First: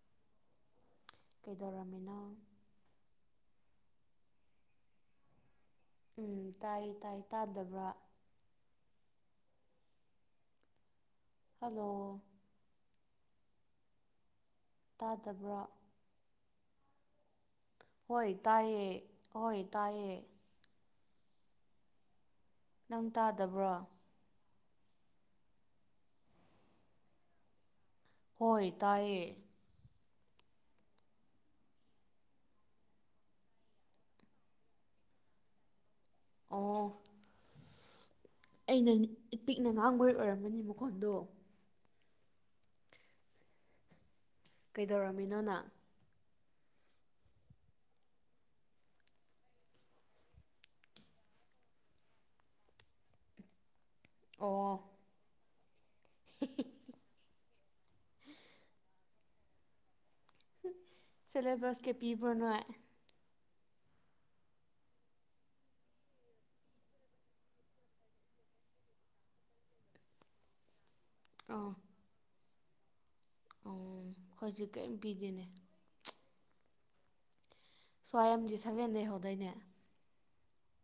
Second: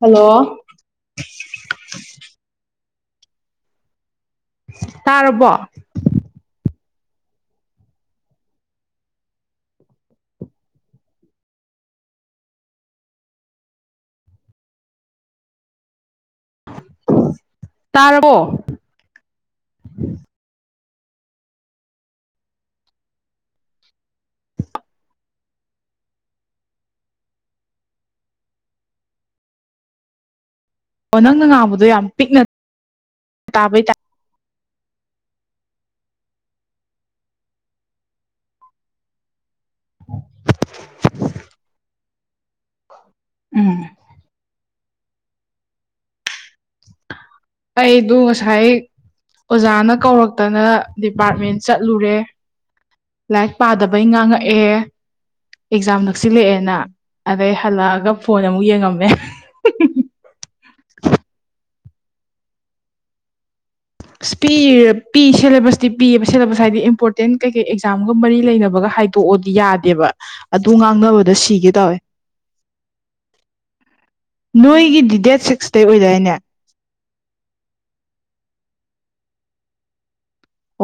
hello ꯀꯩꯗꯧꯔꯝꯃꯤꯅꯣ ꯇꯥꯔꯕꯣ ꯎꯝ ꯇꯥꯏ ꯇꯥꯏ ꯇꯥꯗꯕ꯭ꯔꯥ ꯍꯜꯂꯣ ꯇꯥꯗꯕ꯭ꯔꯣ ꯍꯣꯏ ꯇꯥꯔꯕꯣ ꯇꯥꯏꯌꯦ ꯍꯣꯏ ꯇꯥꯏꯌꯦ ꯅꯪ ꯇꯥꯗꯕ꯭ꯔꯣ ꯍꯣꯏ ꯇꯥꯏꯌꯦ ꯑꯣ ꯅꯪꯅ ꯉꯥꯡꯕꯗꯣ ꯌꯥꯝ ꯄꯤꯛꯅ ꯇꯥꯕꯩ ꯇꯥꯏ ꯑꯣ ꯑꯩꯅ ꯄꯤꯛꯅ ꯉꯥꯡꯕꯣꯏ ꯑꯣꯏꯔꯝꯃꯅꯤ ꯃꯈꯣꯟꯗꯣ ꯎꯝ ꯀꯩꯗꯧꯔꯝꯃꯤꯅꯣ ꯅꯪ ꯑꯩꯗꯨ ꯉꯁꯥꯏ ꯑꯣꯖꯥꯅ ꯀꯧꯔꯛꯇꯅ ꯗꯤꯄꯥꯔꯠꯃꯦꯟꯠ ꯆꯠꯂꯨꯔꯦ ꯂꯥꯏꯛ ꯄꯥꯗꯕꯩ ꯑꯣ ꯉꯥꯡꯉꯛꯑꯦ ꯑꯦꯛꯖꯥꯝ ꯅꯛꯁꯤꯜꯂꯛꯑꯦꯅ ꯑꯗꯩ ꯍꯜꯂꯛꯑꯒ ꯐꯣꯟ ꯑꯃꯨꯛ ꯌꯦꯡꯉꯝꯃꯦ ꯁꯦꯂꯦꯕꯁꯀ ꯄꯤꯕ꯭ꯔꯣ ꯅꯣꯥꯏ ꯑꯁ ꯄꯤ ꯄꯤ ꯁꯦꯂꯦꯕꯁꯇꯤ ꯄꯤꯌꯦꯕ ꯁꯦꯂꯦꯕꯁ ꯍꯥꯏꯗꯤ ꯏꯝꯄꯣꯔꯇꯦꯟꯠ ꯀꯩ ꯀꯩ ꯑꯦꯛꯖꯥꯝꯒ ꯃꯔꯤ ꯂꯩꯅꯕꯒ ꯍꯥꯏ ꯇꯣꯛꯑꯣꯗꯤ ꯌꯥꯗꯦꯕ ꯑꯗꯨ ꯉꯥꯡꯅꯕꯗ ꯁꯤꯒꯦ ꯑꯥ ꯇꯧꯋꯦ ꯎꯝ ꯑꯩꯈꯣꯏꯁꯨ ꯀꯔꯤꯝ ꯅꯣꯏꯒꯤꯗꯤ ꯗꯦꯠ ꯄꯤꯗꯦꯅꯦ ꯁꯤꯛꯁꯇꯩ ꯑꯣꯏꯗꯥꯏꯅꯦ ꯁ꯭ꯋꯥꯌꯝꯗꯤ ꯁꯦꯚꯦꯟꯗꯩ ꯍꯧꯗꯥꯏꯅꯦ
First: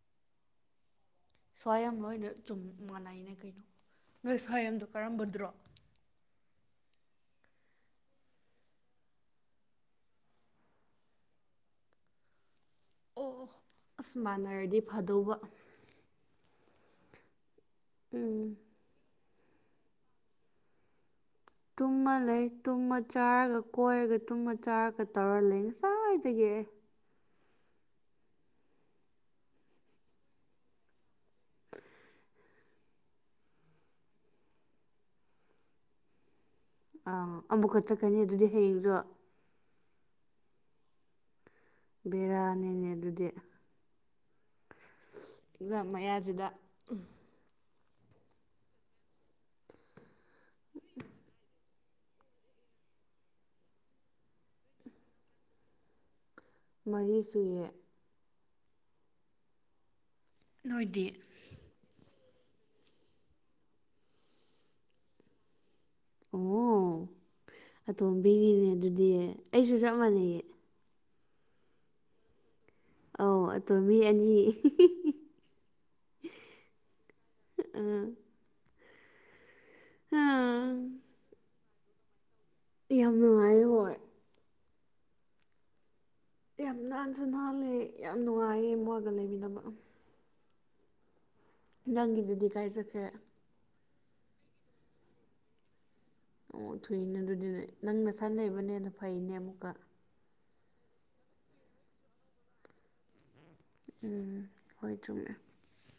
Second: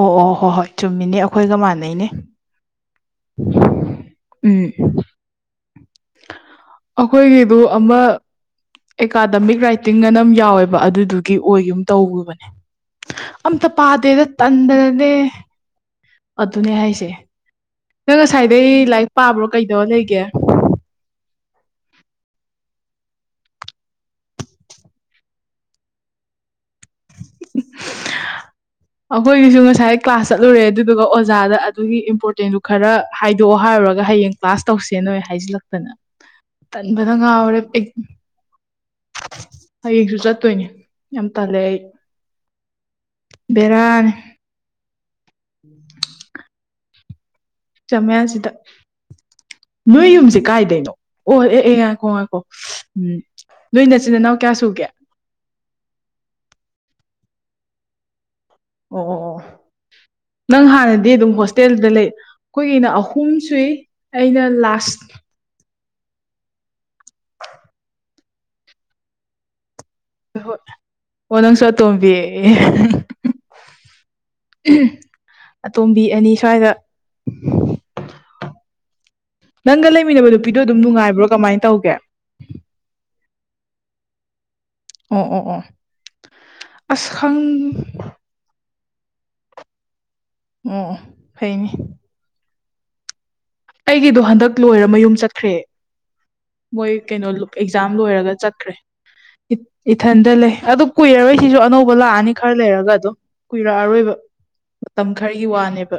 ꯑꯣ ꯑꯣ ꯍꯣ ꯍꯣꯏ ꯆꯨꯝꯃꯤꯅꯤ ꯁ꯭ꯋꯥꯏꯌꯝ ꯂꯣꯏꯅ ꯆꯨꯝ ꯃꯥꯟꯅꯩꯅꯦ ꯀꯩꯅꯣ ꯅꯣꯏ ꯁ꯭ꯋꯥꯏꯌꯝꯗꯣ ꯎꯝ ꯀꯔꯝꯕꯗ꯭ꯔꯣ ꯑꯩꯈꯣꯏꯒꯤꯗꯨ ꯑꯃ ꯑꯦꯀꯥꯗꯃꯤꯛ ꯔꯥꯏꯇꯤꯡꯉꯅ ꯑꯝ ꯌꯥꯎꯋꯦꯕ ꯑꯗꯨꯗꯨꯒꯤ ꯑꯣꯏꯒꯨꯝ ꯇꯧꯕꯅꯦ ꯑꯣ ꯑꯝꯇ ꯑꯁ ꯄꯥꯗꯦꯗ ꯃꯥꯟꯅꯔꯗꯤ ꯇꯟꯗꯅꯅꯦ ꯐꯗꯧꯕ ꯑꯗꯨꯅꯦ ꯍꯥꯏꯁꯦ ꯅꯪ ꯎꯝ ꯉꯁꯥꯏꯗꯩ ꯂꯥꯏꯔꯤꯛ ꯄꯥꯕ꯭ꯔꯣ ꯀꯩꯗꯧꯔ ꯂꯩꯒꯦ ꯇꯨꯝꯃ ꯂꯩ ꯇꯨꯝꯃ ꯆꯥꯔꯒ ꯀꯣꯏꯔꯒ ꯇꯨꯝꯃ ꯆꯥꯔꯒ ꯇꯧꯔ ꯂꯩ ꯉꯁꯥꯏꯗꯒꯤ ꯑꯩ [inaudible] ꯑꯩꯈꯣꯏꯒꯤꯁꯨ ꯉꯁꯥꯏ ꯀ꯭ꯂꯥꯁ ꯆꯠꯂꯨꯔꯦ ꯑꯗꯨꯗꯨꯒ ꯑꯣꯖꯥꯗ ꯑꯗꯨꯒꯤ ꯏꯝꯄꯣꯔꯇꯦꯟꯗꯨ ꯈꯔ ꯍꯥꯏꯗꯣꯛꯑꯣ ꯍꯥꯏꯔꯨꯔꯒ ꯍꯌꯦꯡ ꯀ꯭ꯂꯥꯁ ꯇꯧꯁꯦꯅ ꯑꯣꯏ ꯍꯥꯏꯖꯤꯜꯂꯛꯇꯅ ꯇꯟꯕꯅ ꯑꯥ ꯉꯥꯎꯔꯦ ꯑꯃꯨꯛꯀ ꯑꯩ ꯆꯠꯀꯅꯤ ꯑꯗꯨꯗꯤ ꯍꯌꯦꯡꯖꯨ ꯍꯌꯦꯡꯁꯨ ꯆꯠꯇꯣꯏꯅꯦ ꯌꯥꯝ ꯇꯜꯂꯦ ꯑꯩ ꯕꯦꯔꯥꯅꯤꯅꯦ ꯑꯗꯨꯗꯤ ꯕꯦꯔꯥꯅꯤ ꯑꯦꯛꯖꯥꯝ ꯃꯌꯥꯁꯤꯗ ꯎꯝ ꯑꯦꯛꯖꯥꯝ ꯃꯌꯥꯁꯤꯗ ꯅꯣꯏ ꯌꯨꯝꯖꯦ ꯀꯥꯏꯗꯩꯅꯣ ꯑꯣ ꯑꯦ ꯑꯦ ꯉꯥꯏꯈꯣ ꯉꯥꯏꯈꯣ ꯎꯝ ꯅꯣꯏ ꯅꯆꯤꯟ ꯅꯅꯥꯎ ꯀꯌꯥ ꯁꯨꯒꯦ ꯃꯔꯤ ꯁꯨꯌꯦ ꯑꯣ ꯑꯣ ꯑꯣ ꯅꯪ ꯅꯣꯏꯗꯤ ꯍꯥꯟꯅꯗꯤ ꯑꯗꯨꯝ ꯍꯣꯁꯇꯦꯜꯗ ꯂꯩ ꯑꯩꯈꯣꯏꯒꯤꯅ ꯑꯍꯨꯝ ꯁꯨꯏ ꯑꯩꯅ ꯂꯥꯁ ꯑꯣ ꯑꯇꯣꯝꯕꯤꯒꯤꯅꯦ ꯑꯗꯨꯗꯤ ꯑꯩꯁꯨ ꯆꯞ ꯃꯥꯟꯅꯩ ꯑꯣ ꯅꯪꯁꯨ ꯑꯇꯣꯝꯕꯤ ꯑꯧ ꯑꯇꯣꯝꯕꯤ ꯑꯅꯤ ꯑꯇꯣꯝꯕꯤ ꯑꯅꯤ ꯁ꯭ꯋꯥꯏꯗ ꯑꯥ ꯅꯪꯒ ꯂꯩꯃꯤꯟꯅꯕ ꯅꯨꯄꯤꯗꯣ ꯍꯥꯝ ꯑꯗꯨꯝ ꯅꯨꯡꯉꯥꯏꯕ꯭ꯔꯣ ꯀꯃꯥꯏꯅ ꯇꯧꯒꯦ ꯌꯥꯝ ꯅꯨꯡꯉꯥꯏ ꯍꯣꯏ ꯑꯣ ꯑꯣ ꯑꯣ ꯌꯥꯝ ꯑꯁ ꯅꯥꯟꯁꯨ ꯈꯪ ꯅꯥꯜꯂꯦ ꯌꯥꯝ ꯅꯨꯡꯉꯥꯏꯌꯦ ꯃꯣꯏꯒ ꯂꯩꯃꯤꯟꯅꯕ ꯑꯣ ꯐꯩꯅꯤ ꯅꯪꯒꯤꯗꯨꯗꯤ ꯀꯥꯏꯖꯈ꯭ꯔꯦ ꯑꯩꯒꯤꯗꯣ ꯍꯟꯗꯛ ꯂꯣꯏꯔ ꯃ ꯌꯨꯝ ꯆꯠꯈ꯭ꯔꯦ ꯑꯣ ꯃꯣꯏ ꯊꯨꯏꯅ ꯀꯩꯅꯣ ꯑꯗꯨꯗꯤꯅꯦ ꯑꯦꯛꯖꯥꯝ ꯅꯪ ꯂꯣꯏꯔꯒ ꯅꯊꯟ ꯆꯠꯈ꯭ꯔꯦ ꯂꯩꯕꯅꯦꯅ ꯐꯩꯅꯦ ꯑꯃꯨꯛꯀ ꯏꯊꯟꯗ ꯂꯩ ꯑꯗꯨ ꯀꯨꯏꯔꯔꯣꯏ ꯁꯤꯁꯨ ꯑꯅꯧꯕ ꯂꯥꯛꯑꯅꯤ ꯈꯔ ꯂꯩꯔꯒ ꯑꯗꯨꯝ ꯀꯨꯏꯔꯛꯑꯔꯣꯏꯕ ꯍꯣꯏ ꯃꯇꯝ ꯆꯨꯝꯃꯦ ꯈꯔꯒꯤ ꯋꯥꯅꯦꯕ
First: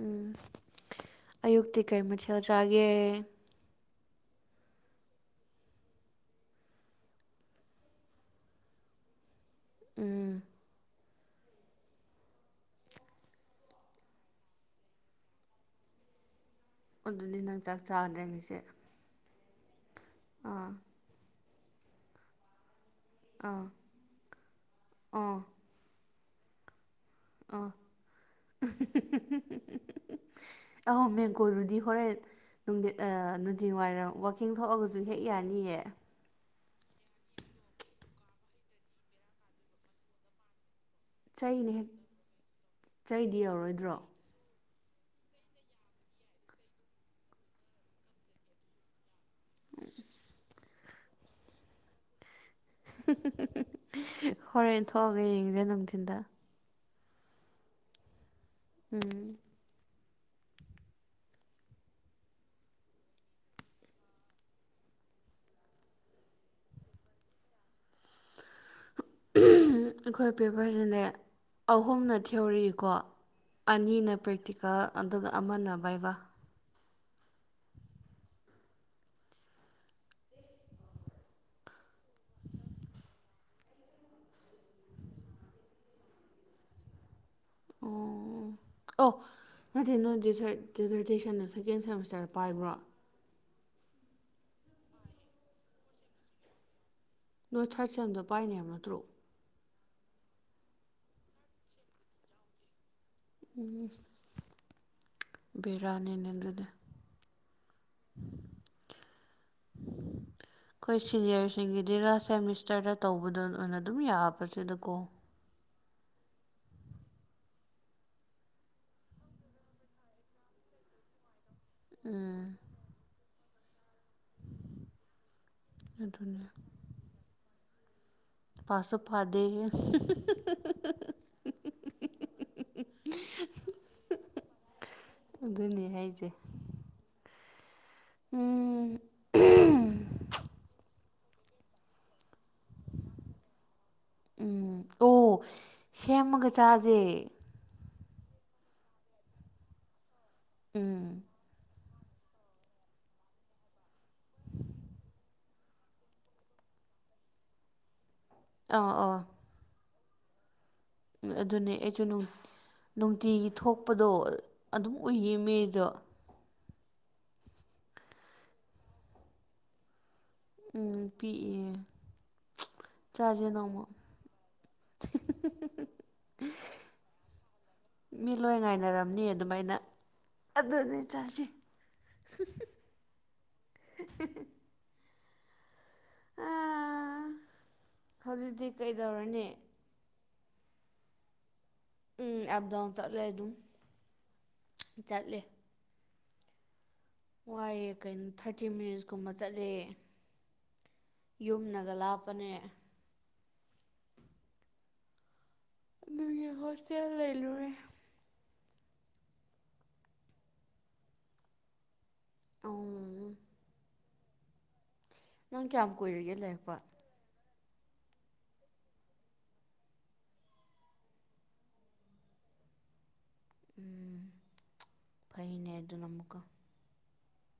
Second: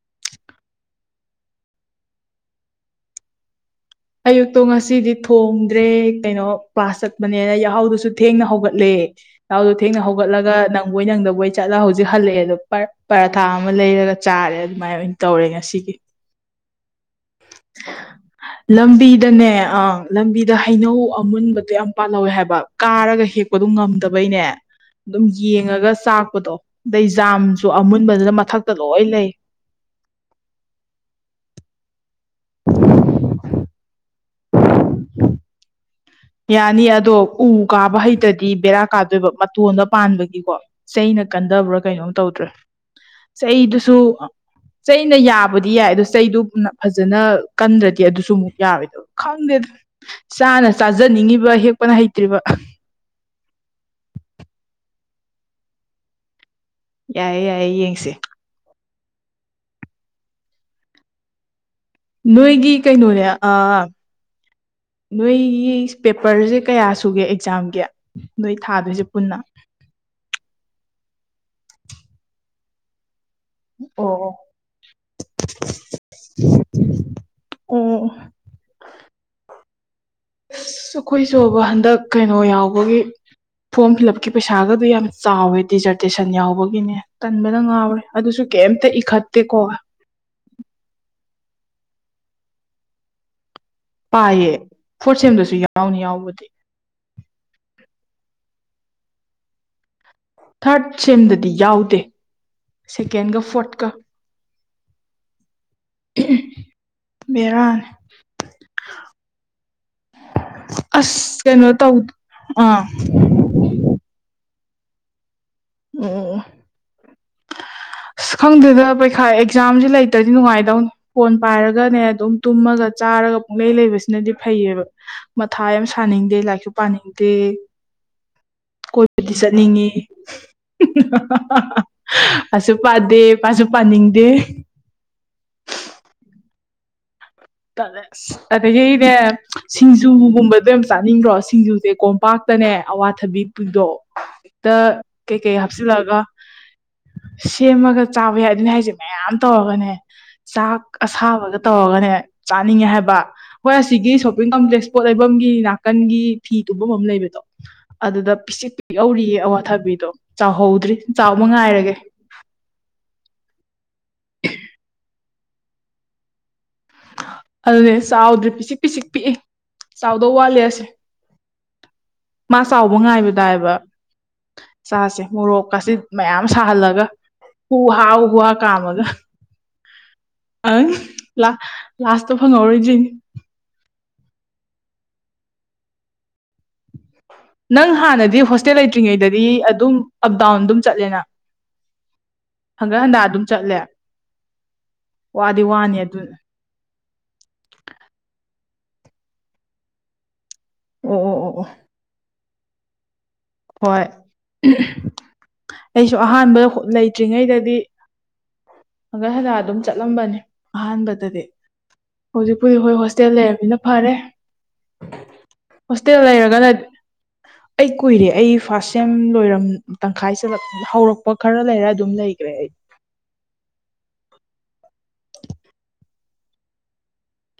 ꯎꯝ ꯑꯌꯨꯛꯇꯤ ꯀꯩ ꯃꯊꯦꯜ ꯆꯥꯒꯦ ꯑꯌꯨꯛꯇꯣ ꯉꯁꯤꯗꯤ ꯊꯣꯡꯗ꯭ꯔꯦ ꯀꯩꯅꯣ ꯄ꯭ꯂꯥꯁ ꯆꯛꯄꯅꯦꯅ ꯌꯥꯍꯥꯎꯗꯨꯁꯨ ꯊꯦꯡꯅ ꯍꯧꯒꯠꯂꯦ ꯆꯥꯎꯗꯨꯣ ꯊꯦꯡꯅ ꯎꯝ ꯍꯧꯒꯠꯂꯒꯪ ꯅꯪꯕꯣꯏ ꯅꯪꯗꯕꯣꯏ ꯆꯠꯂꯒ ꯍꯧꯖꯤꯛ ꯍꯜꯂꯛꯑꯦ ꯑꯗꯣ ꯄꯔꯥꯊꯥ ꯑꯃ ꯂꯩꯔꯒ ꯆꯥꯔꯦ ꯑꯗꯨꯃꯥꯏꯅ ꯑꯣꯏꯅ ꯇꯧꯔꯦ ꯉꯁꯤꯒꯤ ꯑꯗꯨꯗꯤ ꯅꯪ ꯆꯥꯛ ꯆꯥꯗ꯭ꯔꯦ ꯃꯤꯁꯦ ꯂꯝꯕꯤꯗꯅꯦ ꯑꯥ ꯂꯝꯕꯤꯗ ꯍꯩꯅꯧ ꯑꯃꯨꯟꯕꯗꯣ ꯌꯥꯝ ꯄꯥꯜꯍꯧꯋꯦ ꯍꯥꯏꯕ ꯀꯥꯔꯒ ꯍꯦꯛꯄꯗꯣ ꯑꯥ ꯉꯝꯗꯕꯩꯅꯦ ꯑꯗꯨꯝ ꯑꯥ ꯌꯦꯡꯉꯒ ꯆꯥꯛꯄꯗꯣ ꯑꯗꯩꯖꯥꯝꯁꯨ ꯑꯥ ꯑꯃꯨꯟꯕꯗꯨꯅ ꯃꯊꯛꯇ ꯂꯣꯏ ꯂꯩ ꯑ ꯃꯦꯡꯒꯣꯗꯨꯗꯤ ꯍꯣꯔꯦꯟ ꯅꯨꯡ ꯅꯨꯡꯊꯤꯟ ꯋꯥꯏꯔꯝ ꯋꯥꯛꯀꯤꯡ ꯊꯣꯛꯑꯒꯁꯨ ꯍꯦꯛ ꯌꯥꯅꯤꯌꯦ ꯌꯥꯅꯤ ꯑꯗꯣ ꯎ ꯀꯥꯕ ꯍꯩꯇ꯭ꯔꯗꯤ ꯕꯦꯔꯥ ꯀꯥꯗꯣꯏꯕ ꯃꯇꯣꯟꯗ ꯄꯥꯟꯕꯒꯤꯀꯣ ꯆꯩꯅ ꯀꯟꯗꯕ꯭ꯔꯥ ꯀꯩꯅꯣꯝ ꯇꯧꯗ꯭ꯔꯦ ꯆꯩꯗꯤ ꯌꯧꯔꯣꯏꯗ꯭ꯔꯣ ꯆꯩꯗꯨꯁꯨ ꯑ ꯆꯩꯅ ꯌꯥꯕꯨꯗꯤ ꯌꯥꯏ ꯑꯗꯣ ꯆꯩꯗꯨꯅ ꯐꯖꯅ ꯀꯟꯗ꯭ꯔꯗꯤ ꯑꯗꯨꯁꯨ ꯑꯃꯨꯛ ꯌꯥꯔꯣꯏꯗꯣꯏꯕ ꯈꯪꯗꯦ ꯑꯗꯨꯝ ꯆꯥꯅ ꯆꯥꯖꯅꯤꯡꯉꯤꯕ ꯍꯦꯛꯄꯅ ꯍꯩꯇ꯭ꯔꯤꯕ ꯍꯣꯔꯦꯟ ꯊꯣꯛꯑꯒ ꯌꯦꯡꯁꯦ ꯅꯨꯡꯊꯤꯟꯗ ꯌꯥꯏꯌꯦ ꯌꯥꯏꯌꯦ ꯌꯦꯡꯁꯦ ꯎꯝ ꯅꯣꯏꯒꯤ ꯀꯩꯅꯣꯅꯦ ꯑꯥ ꯅꯣꯏꯒꯤ ꯄꯦꯄꯔꯁꯦ ꯀꯌꯥ ꯁꯨꯒꯦ ꯑꯦꯛꯖꯥꯝꯒꯤ ꯅꯣꯏ ꯊꯥꯗꯣꯏꯁꯦ ꯄꯨꯟꯅ ꯑꯩꯈꯣꯏ ꯄꯦꯄꯔꯁꯤꯅꯦ ꯑꯍꯨꯝꯅ ꯊꯤꯔꯣꯀꯣ ꯑꯣ ꯑꯅꯤꯅ ꯑꯣ ꯄ꯭ꯔꯦꯛꯇꯤꯀꯜ ꯑꯗꯨꯒ ꯑꯃꯅ ꯕꯥꯏꯚ ꯑꯣ ꯑꯁ ꯑꯩꯈꯣꯏꯁꯨꯕ ꯍꯟꯗꯛ ꯀꯩꯅꯣ ꯌꯥꯎꯕꯒꯤ ꯐꯣꯔꯝ ꯐꯤꯜ ꯑꯞꯀꯤ ꯄꯩꯁꯥꯒꯗꯨ ꯌꯥꯝꯅ ꯆꯥꯎꯋꯦ ꯗꯤꯖꯔꯇꯦꯁꯟ ꯌꯥꯎꯕꯒꯤꯅꯦ ꯇꯟꯕꯗ ꯉꯥꯎꯔꯦ ꯑꯗꯨꯁꯨ ꯀꯩꯝꯇ ꯏꯈꯠꯇꯦꯀꯣ [unintelligible] ꯗꯤꯖꯔꯇꯦꯁꯟꯗ ꯁꯦꯀꯦꯟ ꯁꯦꯃꯤꯁꯇꯔꯗ ꯄꯥꯏꯕ꯭ꯔꯣ ꯄꯥꯏꯌꯦ ꯐꯣꯔꯠ ꯁꯦꯝꯗꯁꯨ ꯌꯥꯎꯅꯤ ꯌꯥꯎꯕꯗꯤ ꯅꯣꯏ ꯊꯥꯔꯠ ꯁꯦꯝꯗꯣ ꯄꯥꯏꯅꯦꯕ ꯅꯠꯇ꯭ꯔꯣ ꯊꯥꯔꯠ ꯁꯦꯝꯗꯗꯤ ꯌꯥꯎꯗꯦ ꯁꯦꯀꯦꯟꯒ ꯐꯣꯔꯠꯀ ꯕꯤꯔꯥꯅꯤꯅꯤ ꯑꯗꯨꯗꯤ ꯕꯦꯔꯥꯅꯤ ꯑꯩꯈꯣꯏ ꯑꯁ ꯀꯩꯅꯣ ꯇꯧ ꯁꯤꯅꯤꯌꯔꯁꯤꯡꯒꯤꯗꯤ ꯂꯥꯁ ꯑꯥ ꯁꯦꯃꯤꯁꯇꯔꯗ ꯇꯧꯕꯗꯣ ꯑꯣꯢꯅ ꯑꯗꯨꯝ ꯌꯥꯕ ꯁꯤꯗꯀꯣ ꯑꯣ ꯑꯁ ꯈꯪꯗꯗ ꯄꯩꯈꯥ ꯑꯦꯛꯖꯥꯝꯁꯨ ꯂꯩꯇ꯭ꯔꯗꯤ ꯅꯨꯡꯉꯥꯏꯗꯧꯅꯤ ꯐꯣꯟ ꯄꯥꯏꯔꯒꯅꯦ ꯑꯗꯨꯝ ꯇꯨꯝꯃꯒ ꯆꯥꯔꯒ ꯄꯨꯡꯂꯩ ꯂꯩꯕꯁꯤꯅꯗꯤ ꯐꯩꯌꯦꯕ ꯃꯊꯥ ꯌꯥꯝ ꯁꯥꯅꯤꯡꯗꯦ ꯑꯗꯨꯅꯦ ꯂꯥꯏꯔꯤꯛꯁꯨ ꯄꯥꯅꯤꯡꯗꯦ ꯄꯥꯁ ꯐꯥꯗꯦ ꯃꯥꯁꯨ ꯄꯥꯗꯦ ꯃꯥꯁꯨ ꯄꯥꯅꯤꯡꯗꯦ ꯑꯗꯨꯅꯦ ꯍꯥꯏꯁꯦ ꯑꯁ ꯎꯝ ꯑꯗꯒꯤꯅꯦ ꯁꯤꯡꯖꯨꯒꯨꯝꯕꯗꯣ ꯌꯥꯝ ꯆꯥꯅꯤꯡꯗ꯭ꯔꯣ ꯁꯤꯡꯖꯨꯁꯦ ꯀꯣ ꯄꯥꯛꯇꯅꯦ ꯑꯋꯥꯊꯕꯤꯗꯣ ꯍꯦꯛꯇ ꯀꯩꯀꯩ ꯍꯥꯞꯆꯤꯜꯂꯛꯒ ꯆꯖꯦ ꯁꯦꯝꯃꯒ ꯆꯥꯕ ꯌꯥꯗꯅꯤ ꯍꯥꯏꯁꯦ ꯃꯌꯥꯝ ꯇꯧꯔꯒꯅꯦ ꯆꯥꯛ ꯎꯝ ꯑꯁꯥꯕꯒ ꯇꯧꯔꯒꯅꯦ ꯆꯥꯅꯤꯡꯉꯦ ꯍꯥꯏꯕ ꯍꯣꯏ ꯑꯁꯤꯒꯤ ꯁꯣꯞꯄꯤꯡ ꯀꯝꯄ꯭ꯂꯦꯛꯁ ꯄꯣꯠ ꯂꯩ ꯇꯨꯝꯐꯝꯒꯤ ꯅꯥꯀꯟꯒꯤ ꯐꯤ ꯇꯨꯐꯝ ꯑꯃ ꯂꯩꯕꯗꯣ ꯑꯗꯨꯗ ꯄꯤꯁꯤꯛ ꯑꯥ ꯑꯥ ꯄꯤꯛꯍꯧꯔꯤꯌꯦ ꯑꯋꯥꯊꯕꯤꯗꯣ ꯆꯥꯎꯍꯧꯗ꯭ꯔꯤ ꯆꯥꯎꯕ ꯑꯗꯨꯅꯦ ꯉꯥꯏꯔꯒꯦ ꯑꯩꯁꯨ ꯅꯨꯡꯇꯤꯒꯤ ꯊꯣꯛꯄꯗꯣ ꯑꯗꯨꯝ ꯎꯏꯌꯦ ꯃꯤꯗꯣ ꯑꯗꯨꯅꯦ ꯆꯥꯎꯗ꯭ꯔꯔꯤ ꯄꯤꯁꯤꯛ ꯄꯤꯁꯤꯛ ꯄꯤꯛꯏ ꯆꯥꯎꯗꯧ ꯋꯥꯠꯂꯦꯁꯦ ꯎꯝ ꯄꯤꯛꯏ ꯃꯥ ꯆꯥꯎꯕ ꯆꯥꯁꯦ ꯉꯥꯏꯕꯗꯥꯏꯕ ꯅꯣꯡꯃ ꯆꯥꯁꯦ ꯃꯣꯔꯣꯛ ꯀꯥꯁꯤ ꯃꯌꯥꯝ ꯁꯥꯍꯜꯂꯒ ꯍꯨꯍ ꯃꯤ ꯍꯨꯍ ꯂꯣꯏ ꯀꯥꯝꯃꯒ ꯉꯥꯏꯅꯔꯝꯅꯤ ꯑꯗꯨꯃꯥꯏꯅ ꯑꯗꯨꯅꯦ ꯆꯥꯁꯦ ꯂꯥꯁꯇꯣ ꯐꯪꯍꯧꯔꯣꯏꯗꯣꯏꯅꯦ [unintelligible] ꯑꯥ ꯅꯪ ꯍꯥꯟꯅꯗꯤ ꯍꯣꯁꯇꯦꯜ ꯂꯩꯇ꯭ꯔꯤꯉꯩꯗꯗꯤ ꯑꯗꯨꯝ ꯑꯞ ꯗꯥꯎꯟ ꯑꯗꯨꯝ ꯆꯠꯂꯦꯅ ꯎꯝ ꯑꯞ ꯗꯥꯎꯟ ꯍꯪꯀꯠ ꯍꯟꯗ ꯆꯠꯂꯦ ꯑꯗꯨꯝ ꯆꯠꯂꯦ ꯆꯠꯂꯦ ꯋꯥꯗꯤ ꯋꯥꯅꯤ ꯑꯗꯨꯅ ꯋꯥꯏꯑꯦ ꯀꯩꯅꯣ ꯊꯥꯔꯇꯤ ꯃꯤꯅꯤꯠꯁ ꯀꯨꯝꯕ ꯆꯠꯂꯦ ꯑꯣ ꯑꯣ ꯑꯣ ꯑꯣ ꯌꯨꯝꯅꯒ ꯂꯥꯞꯄꯅꯦ ꯍꯣꯏ ꯑꯩꯁꯨ ꯑꯗꯨꯒꯤ ꯑꯍꯥꯟꯕ ꯍꯣꯁꯇꯦꯜ ꯂꯩꯔꯨꯔꯦ ꯂꯩꯇ꯭ꯔꯤꯉꯩꯗꯗꯤ ꯑꯒ ꯍꯜꯂ ꯑꯗꯨꯝ ꯆꯠꯂꯝꯕꯅꯦ ꯑꯍꯥꯟꯕꯗꯗꯤ ꯍꯧꯖꯤꯛꯄꯨꯗꯤ ꯈꯣꯏ ꯍꯣꯁꯇꯦꯜ ꯎꯝ ꯂꯩꯔꯕꯅꯤꯅ ꯐꯔꯦ ꯅꯪ ꯀꯌꯥꯝ ꯍꯣꯁꯇꯦꯜ ꯀꯨꯏꯔꯒꯦ ꯂꯩꯔꯒꯅ ꯂꯩꯔꯛꯄ ꯑꯩ ꯀꯨꯏꯔꯦ ꯑꯩ ꯐꯥꯔꯁ ꯁꯦꯝ ꯂꯣꯏꯔꯝ ꯇꯪꯈꯥꯏ ꯆꯂꯛ ꯍꯧꯔꯛꯄ ꯈꯔ ꯂꯩꯔ ꯑꯗꯨꯝ ꯂꯩꯈ꯭ꯔꯦ ꯑꯩ ꯎꯝ ꯐꯩꯅꯦ ꯑꯗꯨꯅ ꯑꯃꯨꯛꯀ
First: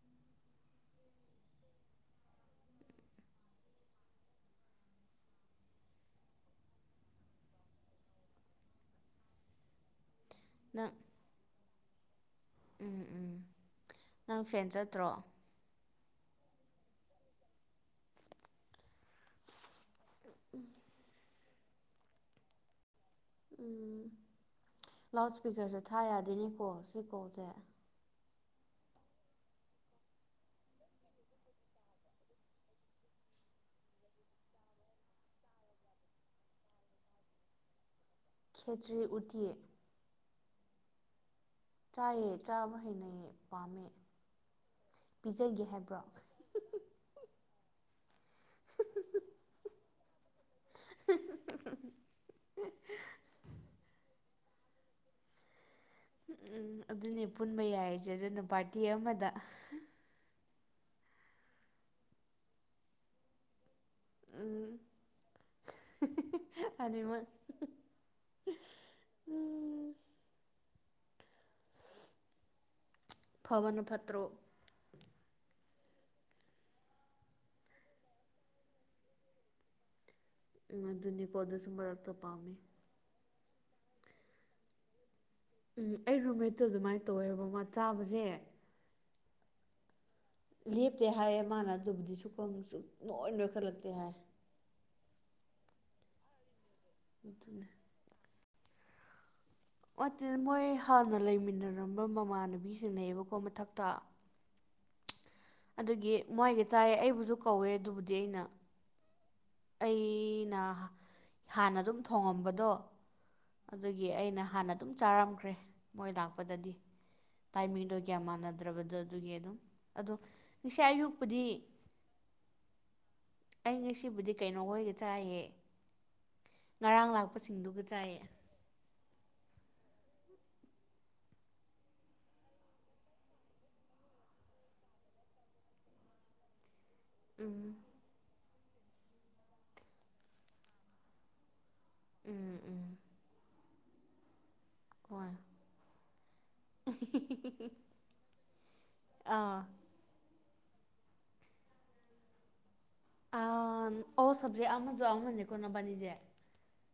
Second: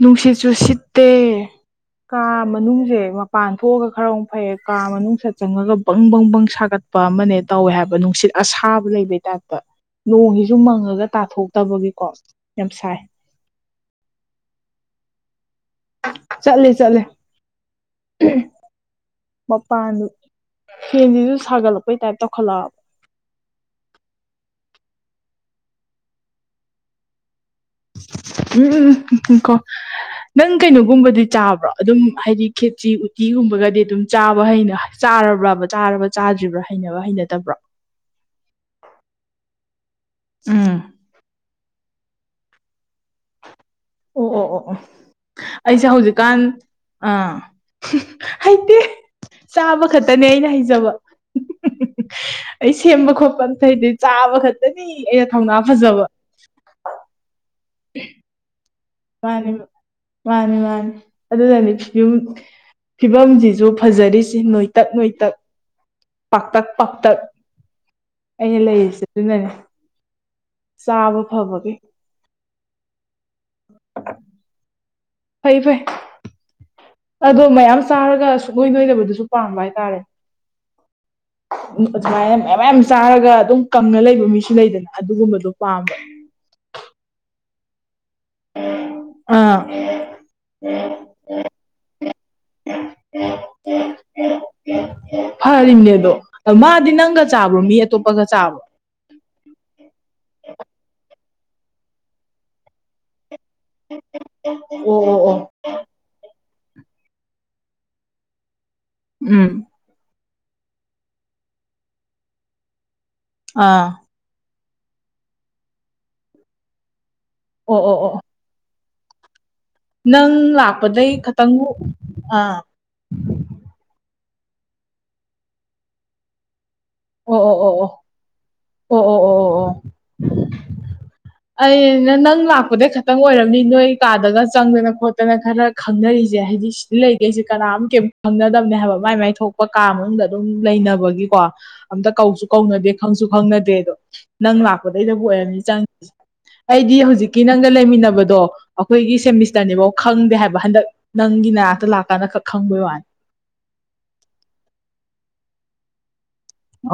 ꯅꯨꯡꯁꯤꯠꯁꯨ ꯁꯤꯠꯇꯦ ꯀꯥ ꯃꯅꯨꯡꯁꯦ ꯃꯄꯥꯟ ꯊꯣꯛꯑꯒ ꯈꯔ ꯑꯃꯨꯛ ꯐꯩꯌꯦ ꯀꯥ ꯃꯅꯨꯡꯁꯠ ꯆꯪꯉꯒ ꯕꯪ ꯕꯪ ꯕꯪ ꯁꯥꯒꯠ ꯄ ꯑꯃꯅꯦ ꯇꯧꯋꯦ ꯍꯥꯏꯕ ꯅꯨꯡꯁꯤꯠ ꯑꯁꯥꯕ ꯂꯩꯕꯩ ꯇꯥꯏꯞꯇ ꯅꯣꯡ ꯁꯨ ꯅꯪ ꯃꯪꯉꯒ ꯇꯥꯊꯣꯛꯇꯕꯒꯤꯀꯣ ꯌꯥꯝ ꯁꯥꯏ ꯎꯝ ꯎꯝ ꯅꯪ ꯐꯦꯟ ꯆꯠꯇ꯭ꯔꯣ ꯆꯠꯂꯦ ꯆꯠꯂꯦ ꯃꯄꯥꯟꯗꯨ ꯎꯝ ꯐꯦꯟꯁꯤꯁꯨ ꯁꯥꯒꯠꯂꯛꯄꯩ ꯇꯥꯏꯞ ꯇꯧꯈꯠꯂꯛꯑꯕ ꯎꯝ ꯂꯥꯎꯠ ꯏꯁꯄꯤꯀꯔꯁꯨ ꯊꯥ ꯌꯥꯗ‌ꯦꯅ‌ꯦ ꯀꯣꯜ ꯁꯤꯀꯣꯜꯁꯦ ꯎꯝ ꯉꯈ‌ꯣ ꯅꯪ ꯀꯩꯅꯣꯒꯨꯝꯕꯗꯤ ꯆꯥꯕ꯭ꯔꯣ ꯑꯗꯨꯝ ꯍꯥꯏꯗꯤ ꯈꯦꯆꯤ ꯎꯇꯤꯒꯨꯝꯕꯒꯗꯤ ꯑꯗꯨꯝ ꯆꯥꯕ ꯍꯩꯅ ꯆꯥꯔꯕ꯭ꯔꯕ ꯆꯥꯔꯕ ꯆꯥꯗ꯭ꯔꯤꯕ꯭ꯔꯥ ꯍꯩꯅꯕ ꯍꯩꯅꯗꯕ꯭ꯔꯣ ꯈꯦꯆ꯭ꯔꯤ ꯎꯠꯇꯤ ꯎꯝ ꯆꯥꯑꯦ ꯆꯥꯕ ꯍꯩꯅꯩꯑꯦ ꯄꯥꯝꯃꯦ ꯑꯣ ꯑꯣ ꯑꯣ ꯑꯣ ꯄꯤꯖꯒꯦ ꯑꯩꯁꯦ ꯍꯥꯏꯕ꯭ꯔꯣ ꯍꯧꯖꯤꯛꯀꯥꯟ ꯑꯥ ꯍꯩꯇꯦ ꯆꯥꯕ ꯈꯛꯇꯅꯦ ꯑꯩꯅ ꯍꯩꯖꯕ ꯑꯩ ꯁꯦꯝꯕ ꯈꯣꯠꯄ ꯑꯇꯩꯩꯗꯤ ꯆꯥꯕ ꯈꯛꯇꯅꯤ ꯑꯩꯅ ꯊꯧꯅꯥ ꯐꯖꯕ ꯎꯝ ꯑꯗꯨꯅꯦ ꯄꯨꯟꯕ ꯌꯥꯔꯤꯖ‌‌ꯦ ꯑꯗꯨꯅ ꯕꯥꯔꯠ ꯃꯥꯅꯤ ꯃꯥꯅꯤ ꯃꯥꯅꯤ ꯑꯗꯨꯅꯅꯤ ꯌꯨꯝ ꯐꯤꯕꯝꯁꯤꯁꯨ ꯐꯖꯔꯤꯁꯤ ꯎꯝ ꯅꯣꯏꯇꯛ ꯅꯣꯏꯇꯛ ꯄꯥꯛꯇꯛ ꯄꯥꯛꯇꯛ ꯑꯅꯤꯃꯛ ꯑꯩꯅ ꯂꯩꯔꯤꯁꯦ ꯑꯗꯨꯅꯅꯦ ꯎꯝ ꯆꯥꯕ ꯐꯕ ꯐꯕꯅ ꯐꯠꯇ꯭ꯔꯣ ꯐꯩ ꯐꯩ ꯑꯗꯣ ꯃꯌꯥꯝ ꯆꯥꯔꯒ ꯁꯨꯡꯅ‌ꯣꯏ ꯅ‌ꯣꯏꯗꯕꯗꯨꯁꯨ ꯄꯥꯝꯕ ꯍꯥꯏꯇꯥꯔꯦ ꯎꯪ ꯑꯗꯨꯅꯤꯀꯣ ꯗꯨꯁꯨ ꯃꯔꯛꯇ ꯑꯗꯨꯃꯥꯏꯅ ꯄꯥꯝꯃ‌ꯦ ꯃꯌꯥꯝ ꯃꯌꯥꯝ ꯆꯥꯔꯒ ꯑꯗꯨꯝ ꯀꯪꯉ ꯂꯩꯕ ꯃꯤꯁꯨ ꯂꯩꯗꯅ ꯑꯗꯨꯒꯨꯝꯕꯗꯣ ꯎꯝ ꯄꯥꯝꯕ ꯑꯩ ꯔꯨꯝ ꯃ‌ꯦꯠꯇꯨ ꯑꯗꯨꯃꯥꯏꯅ ꯇꯧꯋꯦꯕ ꯃꯥ ꯆꯥꯕꯁꯦ ꯑꯥ ꯂꯦꯞꯇꯦ ꯍꯥꯏꯌꯦ ꯃꯥꯅ ꯑꯗꯨꯕꯨꯗꯤ ꯁꯨꯀꯪ ꯅꯣꯏ ꯂꯣꯏꯈꯠꯂꯛꯇꯦ ꯍꯥꯏ ꯐꯔꯤꯅꯦ ꯑꯗꯣ ꯃꯥꯗꯤ ꯅꯪꯒ ꯆꯥꯕ꯭ꯔꯣ ꯑꯗꯨꯅꯦ ꯃꯤ ꯑꯇꯣꯞꯄꯒ ꯆꯥꯕ꯭ꯔꯣ ꯅꯠꯇ‌ꯦ ꯃꯣꯏ ꯍꯥꯟꯅ ꯂꯩꯃꯤꯟꯅꯔꯝꯕ ꯃꯃꯥꯟꯅꯕꯤꯁꯤꯡ ꯂꯩꯌ‌ꯦꯕꯀꯣ ꯃꯊꯛꯇ ꯑꯣ ꯑꯣ ꯑꯣ ꯑꯗꯨꯒꯤ ꯃꯣꯏꯒ ꯆꯥꯏ ꯑꯩꯕꯨꯁꯨ ꯀꯧꯋꯦ ꯑꯗꯨꯕꯨꯗꯤ ꯑꯩꯅ ꯎꯝ ꯑꯩꯅ ꯍꯥꯟꯅ ꯑꯗꯨꯝ ꯊꯣꯡꯉꯝꯕꯗꯣ ꯑꯥ ꯑꯗꯨꯒꯤ ꯑꯩꯅ ꯍꯥꯟꯅ ꯑꯗꯨꯝ ꯆꯥꯔꯝꯈ꯭ꯔꯦ ꯃꯣꯏ ꯂꯥꯛꯄꯗꯗꯤ ꯑꯣ ꯇꯥꯏꯃꯤꯡꯗꯣ ꯑꯣ ꯀꯌꯥ ꯑꯣ ꯃꯥꯟꯅꯗ꯭ꯔꯕꯗꯣ ꯑꯗꯨꯒꯤ ꯑꯗꯨꯝ ꯑꯗꯣ ꯅꯪ ꯉꯁꯤ ꯂꯥꯛꯄꯗꯩ ꯑꯌꯨꯛꯄꯨꯗꯤ ꯈꯇꯪ ꯑꯥ ꯑꯩ ꯉꯁꯤꯕꯨꯗꯤ ꯀꯩꯅꯣ ꯍꯣꯏꯒ ꯆꯥꯏꯌꯦ ꯉꯔꯥꯡ ꯑꯣ ꯂꯥꯛꯄꯁꯤꯡꯗꯨꯒ ꯑꯣ ꯆꯥꯏꯌꯦ ꯑꯣ ꯑꯣ ꯑꯣ ꯑꯣ ꯑꯣ ꯑꯣ ꯑꯣ [inaudible] ꯑ ꯅꯪ ꯂꯥꯛꯄꯗꯩ ꯈꯇꯪ ꯑꯣꯏꯔꯝꯃꯤ ꯅꯣꯏ ꯀꯥꯗꯒ ꯆꯪꯗꯅ ꯈꯣꯠꯇꯅ ꯈꯔ ꯈꯪꯅꯔꯤꯁꯦ ꯍꯥꯏꯗꯤ ꯃꯤ ꯂꯩꯇꯦ ꯁꯤ ꯎꯝ ꯀꯅꯥꯝ ꯀꯩꯝ ꯈꯪꯅꯗꯕꯅꯦ ꯍꯥꯏꯕ ꯃꯥꯏ ꯃꯥꯏ ꯊꯣꯛꯄ ꯀꯥ ꯃꯅꯨꯡꯗ ꯑꯗꯨꯝ ꯂꯩꯅꯕꯒꯤꯀꯣ ꯑꯝꯇ ꯀꯧꯁꯨ ꯎꯝ ꯎꯝ ꯀꯧꯅꯗꯦ ꯈꯪꯁꯨ ꯈꯪꯅꯗꯦ ꯑꯗꯣ ꯅꯪ ꯂꯥꯛꯄꯗꯩꯗꯕꯨ ꯍꯣꯏ ꯑꯣꯏꯔꯝꯅꯤ ꯆꯪꯉꯤ ꯑꯩꯗꯤ ꯍꯧꯖꯤꯛꯀꯤ ꯅꯪꯒ ꯂꯩꯃꯤꯟꯅꯕꯗꯣ ꯑꯩꯈꯣꯏꯒꯤ ꯑꯥ ꯁꯦꯃꯤꯁꯇꯔꯅꯦ ꯕꯧ ꯈꯪꯗꯦ ꯍꯥꯏꯕ ꯍꯟꯗꯛ ꯅꯪꯒꯤ ꯅꯅꯥꯛꯇ ꯂꯥꯛꯀꯥꯟꯗ ꯈꯛ ꯈꯪꯕꯩ ꯋꯥꯅꯤ ꯑꯥ ꯑꯣ ꯁꯕꯖꯦꯛ ꯑꯃꯁꯨ ꯑꯃꯅꯦꯀꯣ ꯅꯕꯥꯅꯤꯁꯦ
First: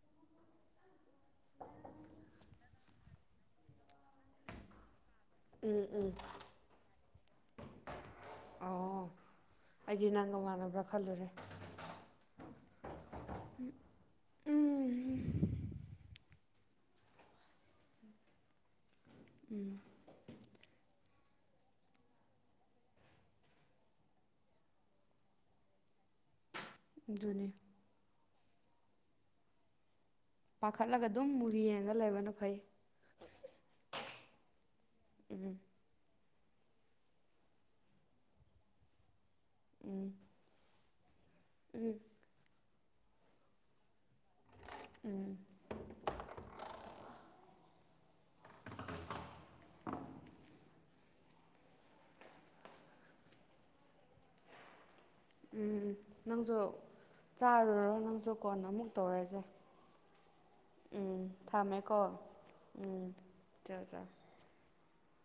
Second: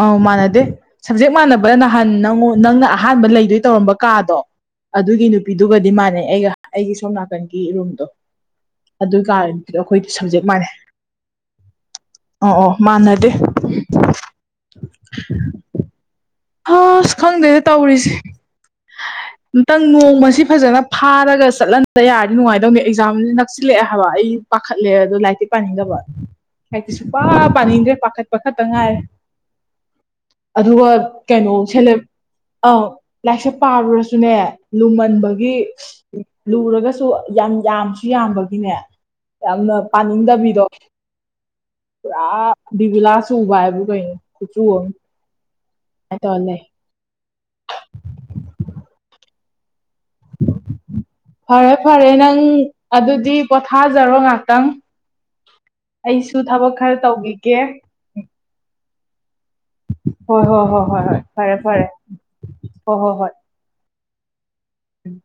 ꯑꯥꯎ ꯃꯥꯟꯅꯗꯦ ꯁꯞꯖꯦꯛ ꯃꯥꯟꯅꯕꯗ ꯅꯍꯥꯟ ꯅꯪꯉ ꯅꯪꯅ ꯑꯍꯥꯟꯕ ꯂꯩꯗꯣꯏ ꯇꯧꯔꯝꯕ ꯀꯥꯗꯣ ꯑꯗꯨꯒꯤ ꯎꯝ ꯅꯨꯄꯤꯗꯨꯒꯗꯤ ꯎꯝ ꯃꯥꯟꯅꯩ ꯑꯩꯒ ꯑꯩꯒꯤ ꯁꯣꯝ ꯅꯥꯀꯟꯒꯤ ꯔꯨꯝꯗꯣ ꯑꯣ ꯑꯗꯨꯏ ꯀꯥꯔ ꯅꯨꯄꯤꯗ‌ꯣ ꯑꯩꯗꯤ ꯑꯩꯈꯣꯏꯒꯤ ꯅꯪꯒ ꯁꯕꯖꯦꯛ ꯃꯥꯟꯅꯩ ꯃꯥꯟꯅꯕ꯭ꯔꯥ ꯈꯜꯂꯨꯔꯦ ꯑꯣ ꯑꯣ ꯃꯥꯟꯅꯗꯦ ꯎꯝ [inaudible] ꯑꯁ ꯈꯪꯗꯦꯗ ꯇꯧꯔꯤꯁꯦ ꯑꯝꯇꯪ ꯅꯣꯡꯃꯁꯤ ꯐꯖꯅ ꯐꯥꯔꯒ ꯆꯠꯍꯟꯗ ꯌꯥꯔꯗꯤ ꯅꯨꯡꯉꯥꯏꯗꯧꯅꯤ ꯑꯦꯛꯖꯥꯝꯁꯤ ꯅꯛꯁꯤꯜꯂꯛꯑꯦ ꯍꯥꯏꯕ ꯑꯩ ꯄꯥꯈꯠꯂꯦ ꯑꯗꯣ ꯂꯥꯏꯔꯤꯛꯇꯤ ꯄꯥꯅꯤꯡꯗꯕ [inaudible] ꯂꯥꯏꯛꯇꯤ ꯁꯨꯄꯥ ꯑꯗꯨꯅꯤ ꯄꯥꯅꯤꯡꯗ꯭ꯔꯦ ꯄꯥꯈꯠ ꯄꯥꯈꯠꯇ ꯉꯥꯏꯔꯦ ꯑꯗꯨꯒ ꯄꯥꯈꯠꯂꯒ ꯑꯗꯨꯝ ꯀꯩꯅꯣ ꯃꯨꯚꯤ ꯌꯦꯡꯉꯒ ꯁꯦꯂꯦꯕ ꯂꯩꯕꯅ ꯐꯩ ꯑ ꯂꯥꯏꯔꯤꯛꯁꯦ ꯄꯥꯔꯨꯔꯁꯨꯅꯦ ꯂꯨꯝꯃꯟꯕꯒꯤ ꯂꯨꯔꯒꯁꯨ ꯌꯥꯝ ꯌꯥꯝꯁꯨ ꯌꯥꯝꯕꯒꯤꯅꯦ ꯌꯥꯝꯅ ꯎꯝ ꯄꯥꯅꯤꯡꯗꯕꯤꯗꯣ ꯄꯨꯔꯥ ꯕꯤꯕꯨꯂꯥ ꯆꯨꯕ ꯍꯥꯏꯕꯨ ꯀꯩꯅꯣ ꯈꯨꯠꯆꯨ ꯑꯃ ꯎꯝ [unintelligible] ꯇꯧꯔ ꯂꯩ ꯐꯔꯦ ꯐꯔꯦ ꯅꯪ ꯑꯗꯨꯗꯤ ꯄꯣꯊꯥꯖꯔꯣ ꯉꯥꯛꯇꯪ ꯎꯝ ꯑꯩꯁꯨ ꯅꯪꯁꯨ ꯊꯕꯛ ꯈꯔ ꯇꯧꯈꯤꯒꯦ ꯆꯥꯔꯨꯔꯣ ꯅꯪꯁꯨ ꯀꯣꯟꯅ ꯑꯃꯨꯛ ꯇꯧꯔꯁꯦ ꯍꯣꯏ ꯍꯣꯏ ꯍꯣꯏ ꯍꯣꯏ ꯍꯣꯏ ꯎꯝ ꯐꯔꯦ ꯐꯔꯦ ꯊꯝꯃꯦꯀꯣ ꯎꯝ ꯆ ꯆ ꯎꯝ